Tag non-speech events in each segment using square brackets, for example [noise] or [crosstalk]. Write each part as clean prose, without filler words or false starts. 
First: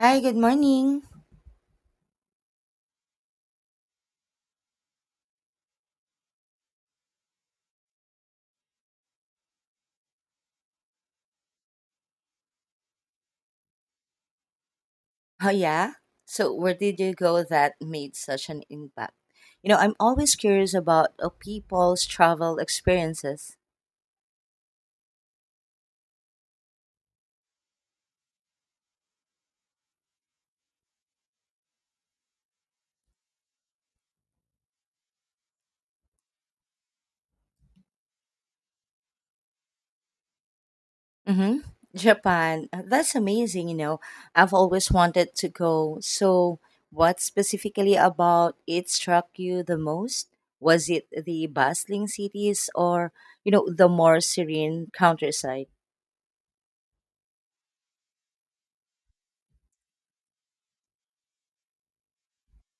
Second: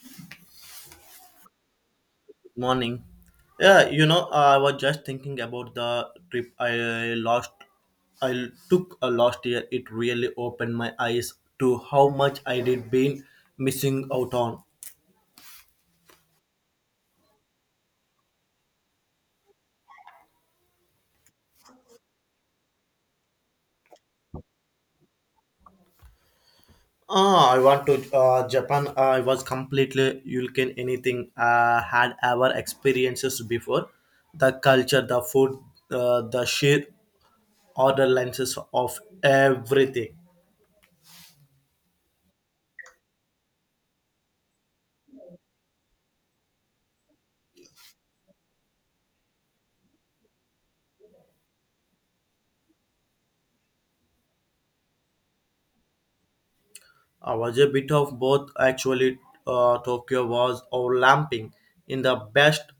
Hi, good morning. Morning. Yeah, you know, I was just thinking about the trip I lost. I took a last year. It really opened my eyes to how much I did been missing out on. Oh, yeah. So, where did you go that made such an impact? You know, I'm always curious about people's travel experiences. Ah, I want to Japan. I was completely looking anything I had ever experiences before. The culture, the food, the sheer order lenses of everything. Mm-hmm. Japan. That's amazing, you know. I've always wanted to go. So, what specifically about it struck you the most? Was it the bustling cities or, you know, the more serene countryside? I was a bit of both actually. Tokyo was overlapping in the best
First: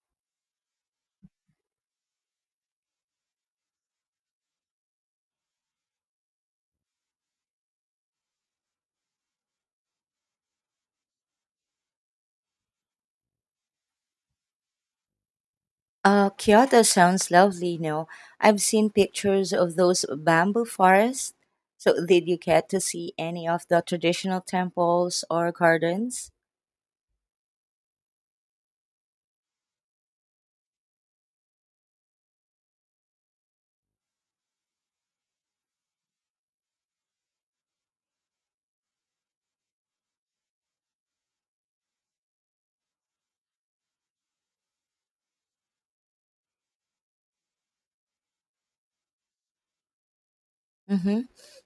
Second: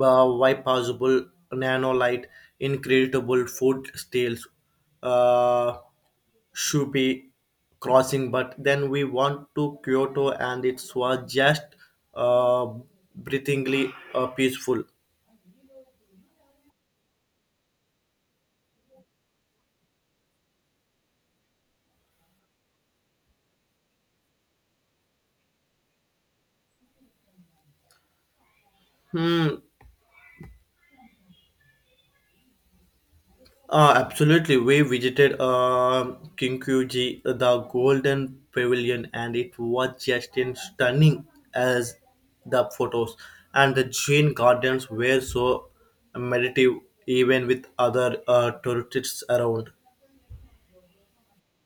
way possible nanolite, incredible food steals, uh, Shupi crossing. But then we went to Kyoto and it was just uh, breathingly peaceful. Kyoto sounds lovely, you know. I've seen pictures of those bamboo forests. So, did you get to see any of the traditional temples or gardens? Hmm. Absolutely. We visited Kinkuji, the Golden Pavilion, and it was just in stunning as the photos. And the Jane Gardens were so meditative, even with other tourists around. Mm-hmm.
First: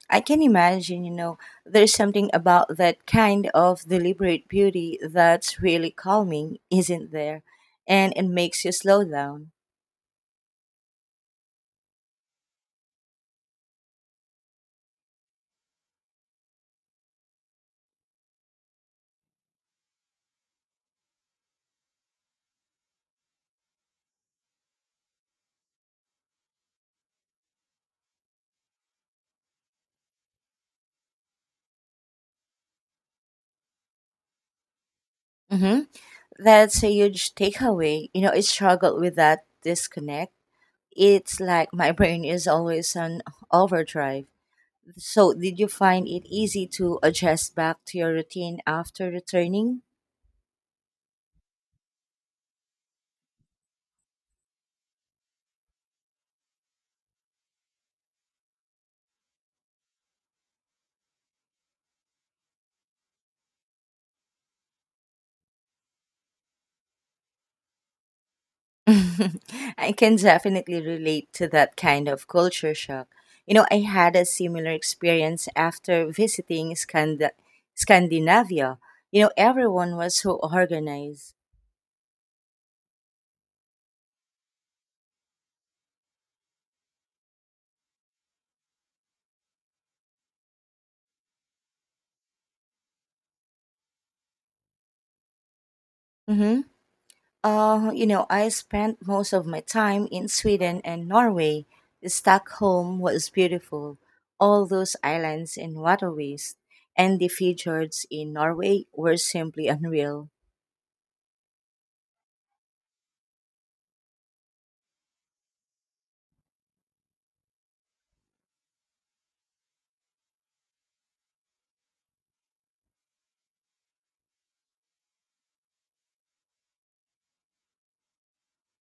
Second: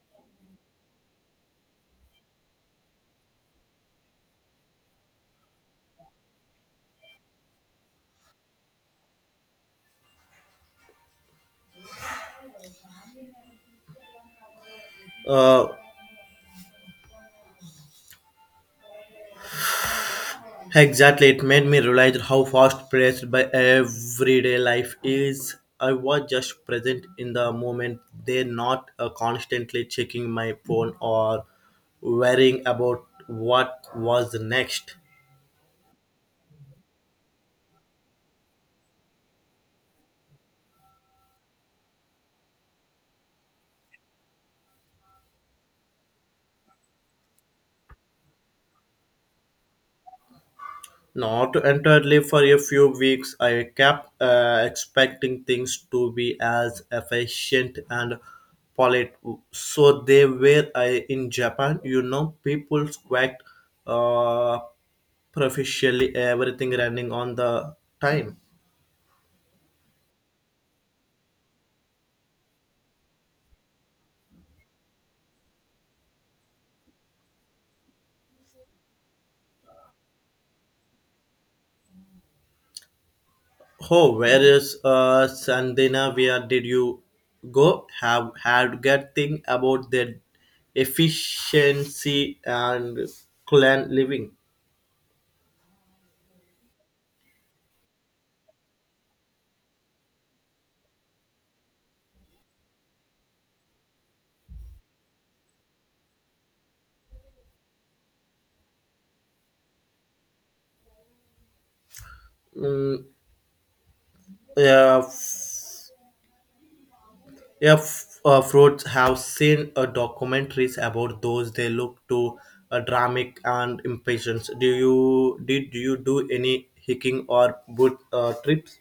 I can imagine, you know, there's something about that kind of deliberate beauty that's really calming, isn't there? And it makes you slow down. Uh, Exactly, it made me realize how fast paced by everyday life is. I was just present in the moment. They're not constantly checking my phone or worrying about what was next. Mm-hmm. That's a huge takeaway. You know, I struggle with that disconnect. It's like my brain is always on overdrive. So, did you find it easy to adjust back to your routine after returning? Not entirely for a few weeks. I kept expecting things to be as efficient and polite. So they were I, in Japan, you know, people quite uh, proficiently everything running on the time. [laughs] I can definitely relate to that kind of culture shock. You know, I had a similar experience after visiting Scandinavia. You know, everyone was so organized. Oh, where is Scandinavia? Did you go? Have had good thing about their efficiency and clan living? Mm-hmm. You know, I spent most of my time in Sweden and Norway. Stockholm was beautiful, all those islands and waterways, and the fjords in Norway were simply unreal. Mm. Yeah, fruits have seen documentaries about those. They look too dramatic and impatient. Do you did you do any hiking or boot trips?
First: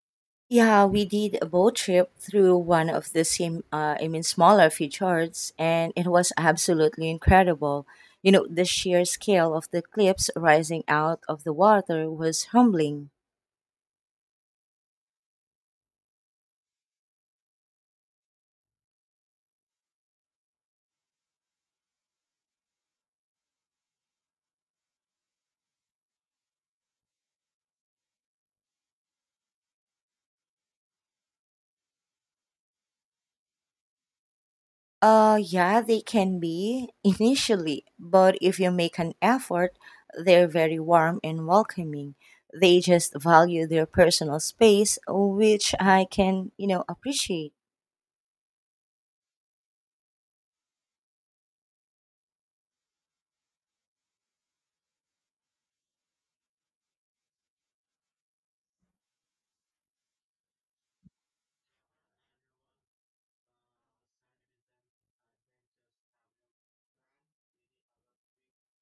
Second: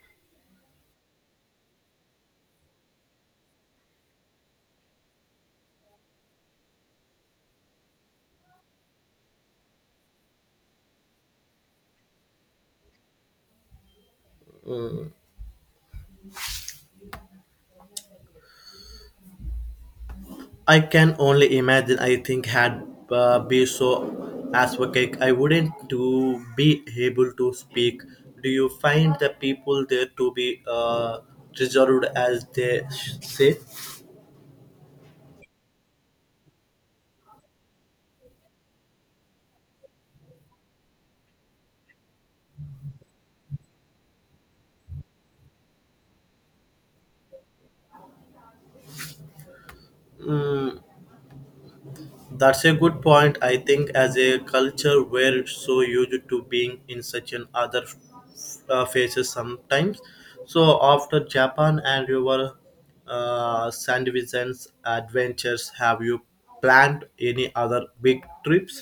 Yeah, we did a boat trip through one of the smaller fjords, and it was absolutely incredible. You know, the sheer scale of the cliffs rising out of the water was humbling. I can only imagine. I think had be so as a cake, I wouldn't to be able to speak. Do you find the people there to be reserved as they say? Yeah, they can be initially, but if you make an effort, they're very warm and welcoming. They just value their personal space, which I can, you know, appreciate. Mm. That's a good point. I think as a culture, we're so used to being in such an other faces sometimes. So after Japan and your Sandivision's adventures, have you planned any other big trips?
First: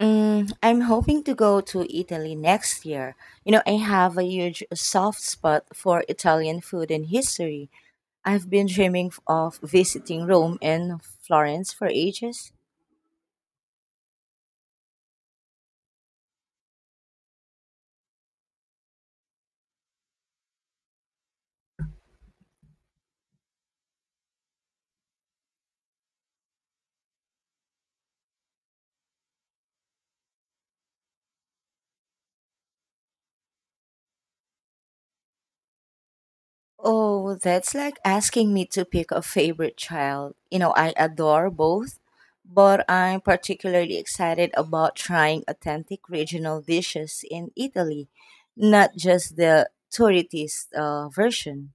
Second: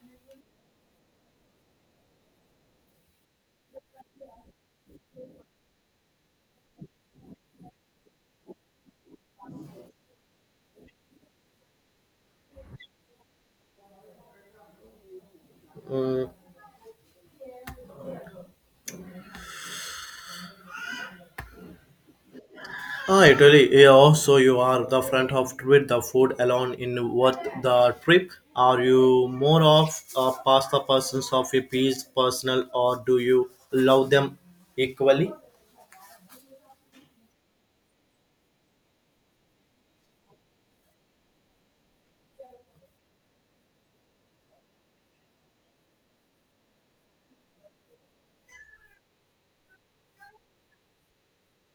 Mm, I'm hoping to go to Italy next year. You know, I have a huge soft spot for Italian food and history. I've been dreaming of visiting Rome and Florence for ages. Mm. Ah, Italy. Yeah, also you are the front of trip, the food alone in worth the trip. Are you more of a pasta persons of a piece personal or do you love them equally? Oh, that's like asking me to pick a favorite child. You know, I adore both, but I'm particularly excited about trying authentic regional dishes in Italy, not just the tourist version.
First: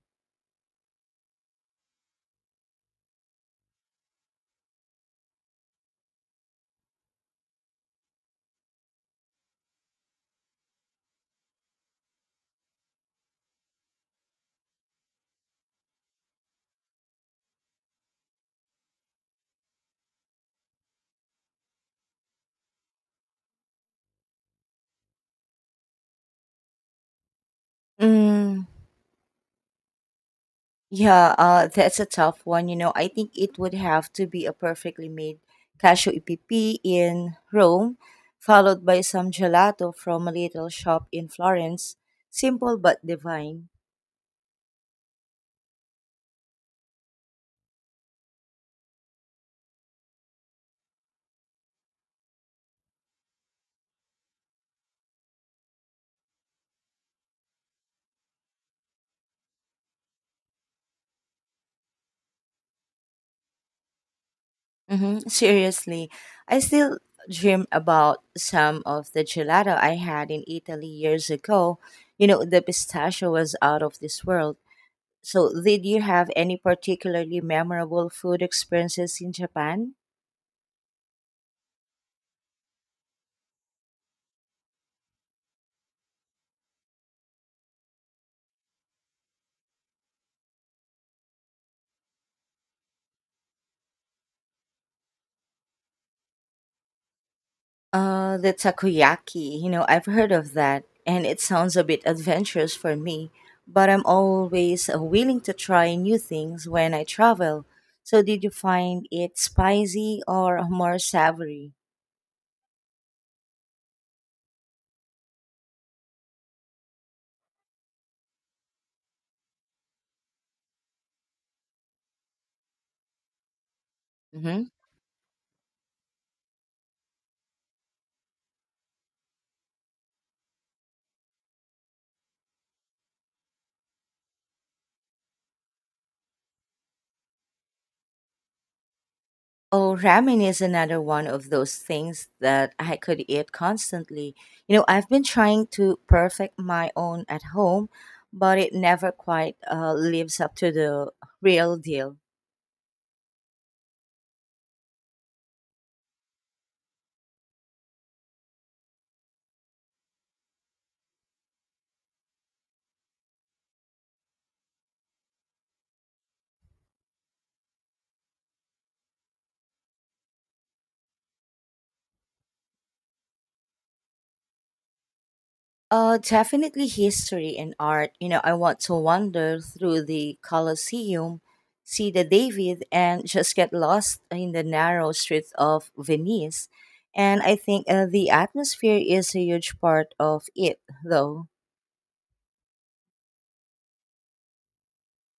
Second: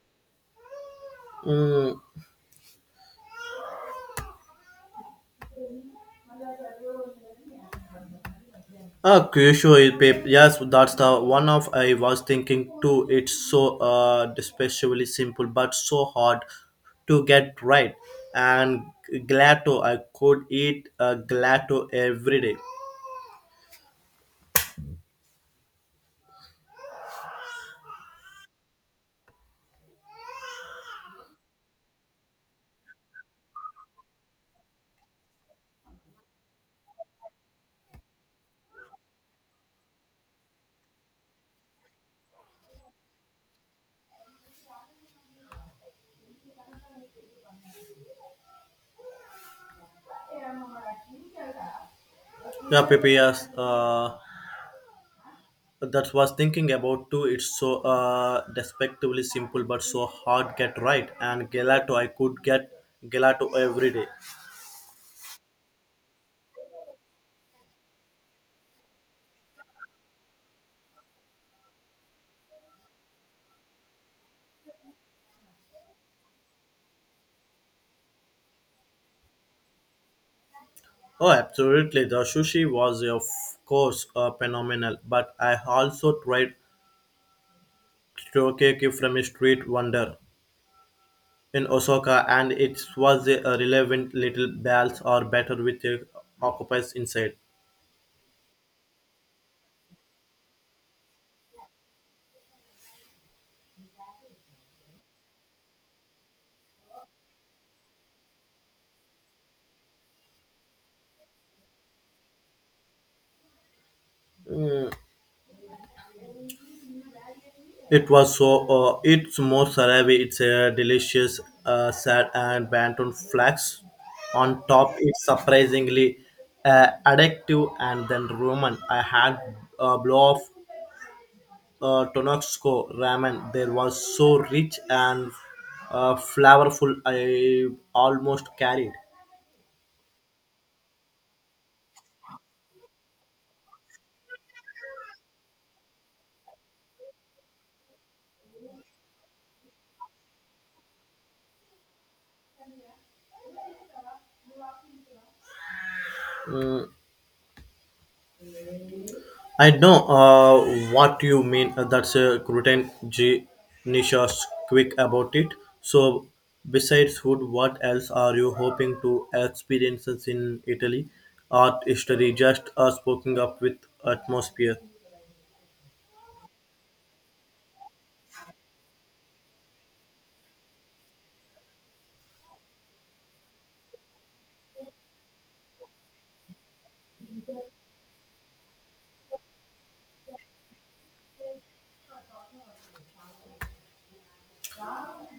Mm. Ah, Yes, that's the one of I was thinking too. It's so especially simple, but so hard to get right. And glad to I could eat glad to every day. Mm, yeah, that's a tough one. You know, I think it would have to be a perfectly made cashew EPP in Rome, followed by some gelato from a little shop in Florence. Simple but divine. Yeah, Pepe, yes. That was thinking about too. It's so respectively simple, but so hard get right. And gelato I could get gelato every day. Seriously, I still dream about some of the gelato I had in Italy years ago. You know, the pistachio was out of this world. So, did you have any particularly memorable food experiences in Japan? Oh, absolutely. The sushi was, of course, phenomenal, but I also tried teriyaki from a street vendor in Osaka, and it was a relevant little balls or batter with the octopus inside. The takoyaki, you know, I've heard of that, and it sounds a bit adventurous for me, but I'm always willing to try new things when I travel. So, did you find it spicy or more savory? It was so, it's more sarabi, it's a delicious sad and banton flax. On Mm-hmm. top, it's surprisingly addictive and then Roman. I had a blow off Tonopsco ramen there was so rich and flavorful I almost carried. Oh, ramen is another one of those things that I could eat constantly. You know, I've been trying to perfect my own at home, but it never quite lives up to the real deal. I know what you mean. That's a gluten G Nisha's quick about it. So besides food, what else are you hoping to experience in Italy? Art history, just speaking up with atmosphere. Definitely history and art. You know, I want to wander through the Colosseum, see the David, and just get lost in the narrow streets of Venice. And I think the atmosphere is a huge part of it, though.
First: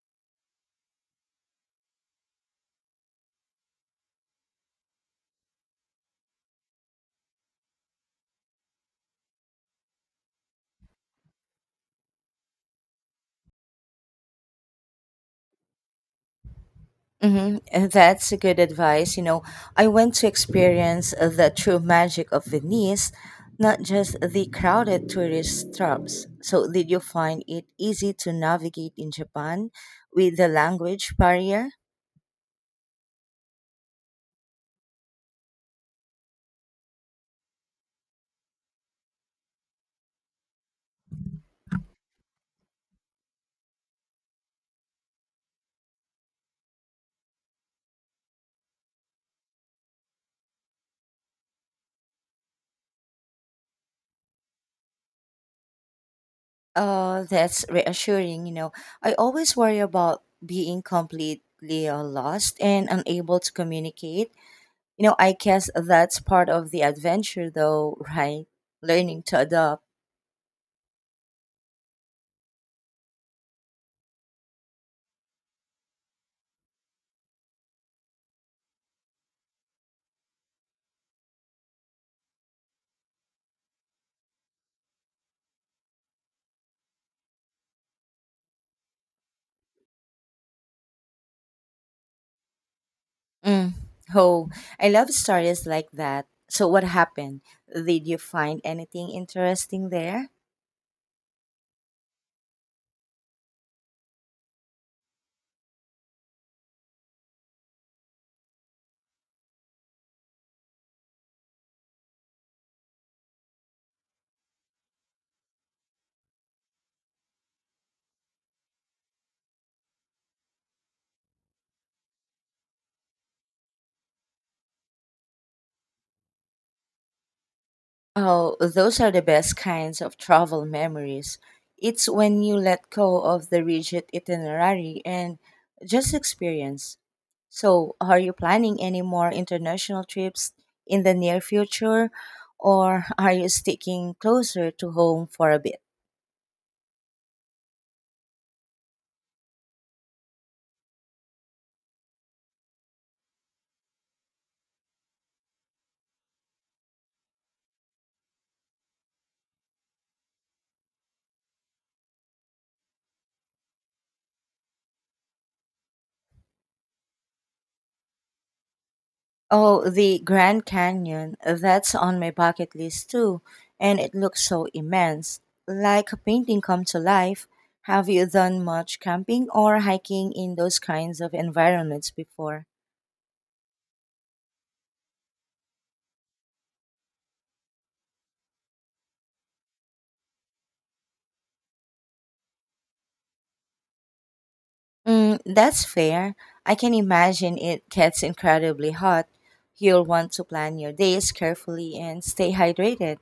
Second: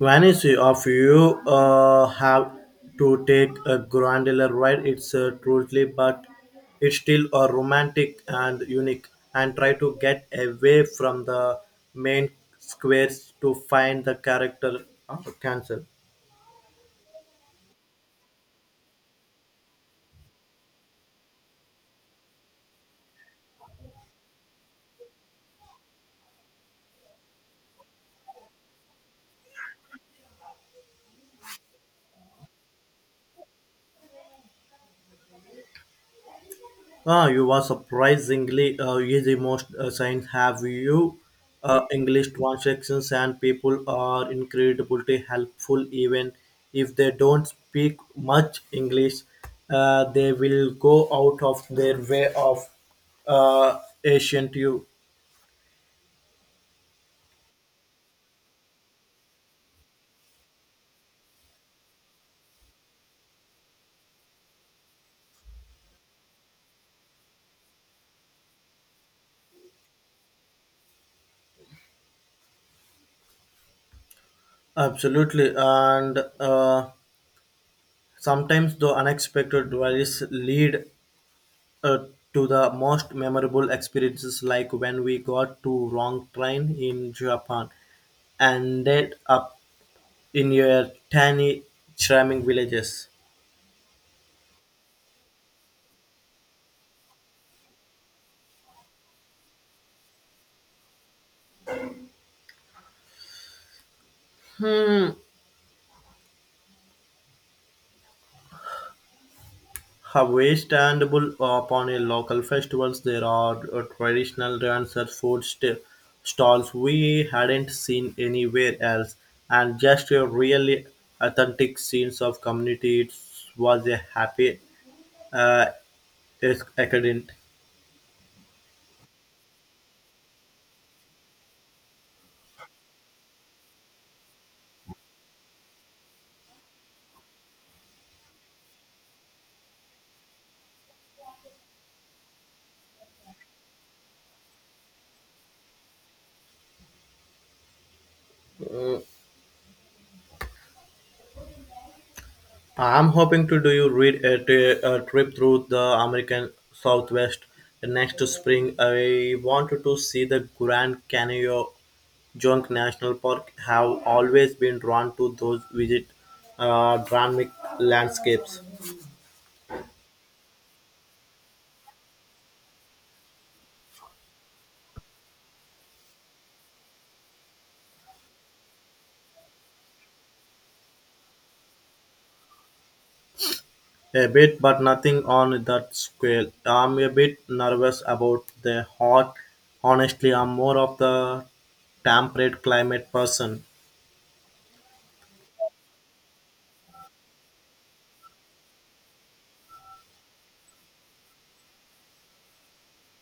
Vanish of you have to take a granular ride. It's truly, but it's still romantic and unique. And try to get away from the main squares to find the character of cancel. Mm-hmm. And that's a good advice. You know, I want to experience the true magic of Venice, not just the crowded tourist traps. So, did you find it easy to navigate in Japan with the language barrier? Ah, you are surprisingly easy. Most signs have you. English transactions and people are incredibly helpful even if they don't speak much English. They will go out of their way of Asian to you. That's reassuring. You know, I always worry about being completely lost and unable to communicate. You know, I guess that's part of the adventure, though, [laughs] right? Learning to adapt. Absolutely, and sometimes the unexpected worries lead uh, to the most memorable experiences, like when we got to wrong train in Japan and ended up in a tiny charming villages. Mm. Oh, I love stories like that. So, what happened? Did you find anything interesting there? How standable upon a local festivals, there are traditional dancers, stalls we hadn't seen anywhere else, and just a really authentic scenes of community. It was a happy uh, accident. Oh, those are the best kinds of travel memories. It's when you let go of the rigid itinerary and just experience. So, are you planning any more international trips in the near future, or are you sticking closer to home for a bit? I'm hoping to do you read a a trip through the American Southwest next spring. I wanted to see the Grand Canyon Junk National Park. Have always been drawn to those visit dramatic landscapes Oh, the Grand Canyon. That's on my bucket list too, and it looks so immense, like a painting come to life. Have you done much camping or hiking in those kinds of environments before? a bit, but nothing on that scale. I'm a bit nervous about the hot. Honestly, I'm more of the temperate climate person. Mm, that's fair. I can imagine it gets incredibly hot. You'll want to plan your days carefully and stay hydrated,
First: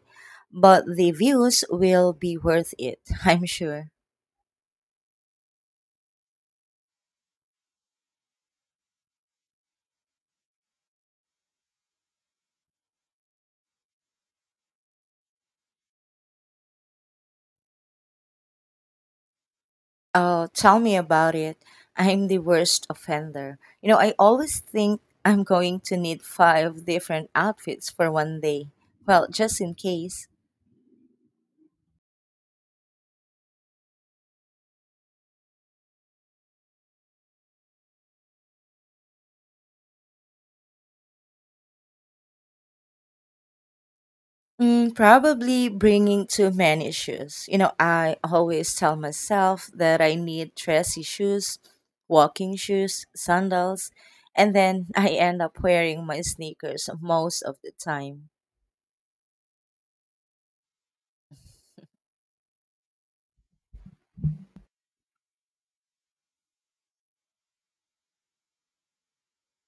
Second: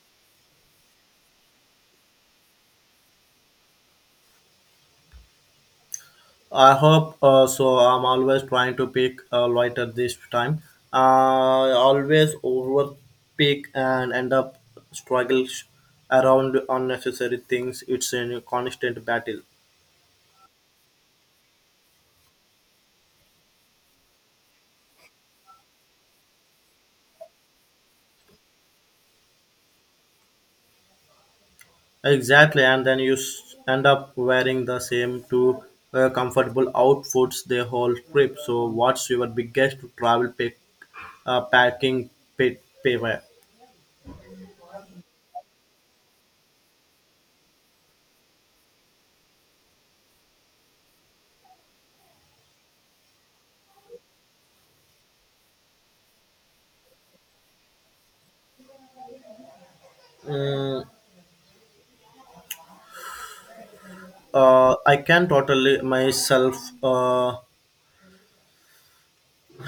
but the views will be worth it, [laughs] I'm sure. I hope so. I'm always trying to pick light this time. I always over and end up struggles around unnecessary things. It's a constant battle. Oh, tell me about it. I'm the worst offender. You know, I always think I'm going to need five different outfits for one day. Well, just in case. Exactly, and then you end up wearing the same two comfortable outfits the whole trip. So, what's your biggest travel pick packing pet? Pay, payware. Mm, probably bringing too many shoes. You know, I always tell myself that I need dressy shoes, walking shoes, sandals, and then [laughs] I end up wearing my sneakers most of the time. Mm, I can totally myself. Uh,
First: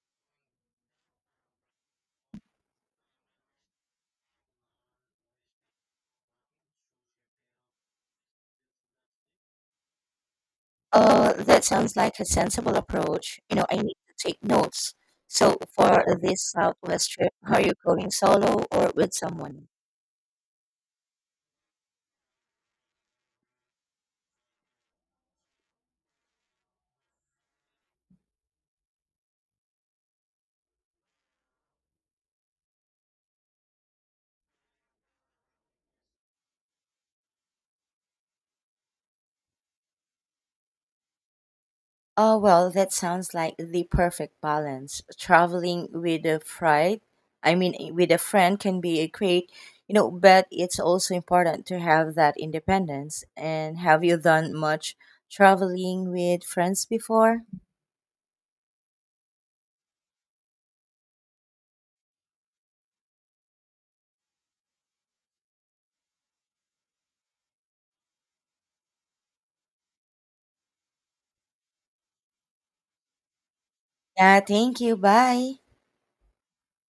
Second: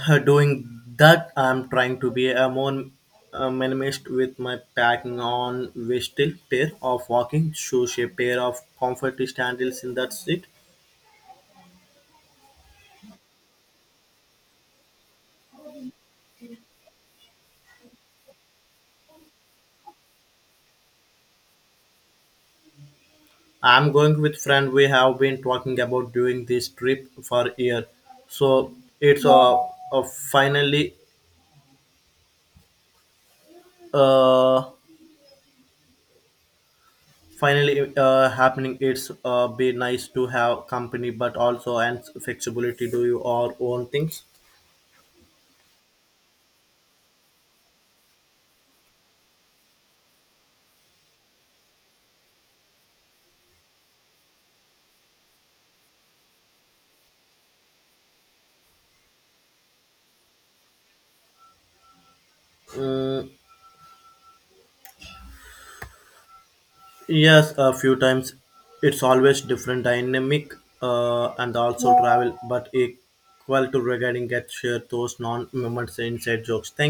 Doing that, I'm trying to be a more minimalist with my packing on with still pair of walking shoes a pair of comfort sandals and that's it. That sounds like a sensible approach. You know, I need to take notes. So for this Southwest trip, are you going solo or with someone? I'm going with friend. We have been talking about doing this trip for year, so it's uh finally uh happening. It's be nice to have company but also and Oh, well, flexibility that do sounds your like the own things. perfect balance. Traveling with a friend, with a friend can be a great, you know, but it's also important to have that independence. And have you done much traveling with friends before? Mm. Yes, a few times. It's always different dynamic and also travel, but equal to regarding Yeah, get share thank you. those non Bye. moments inside jokes. Thank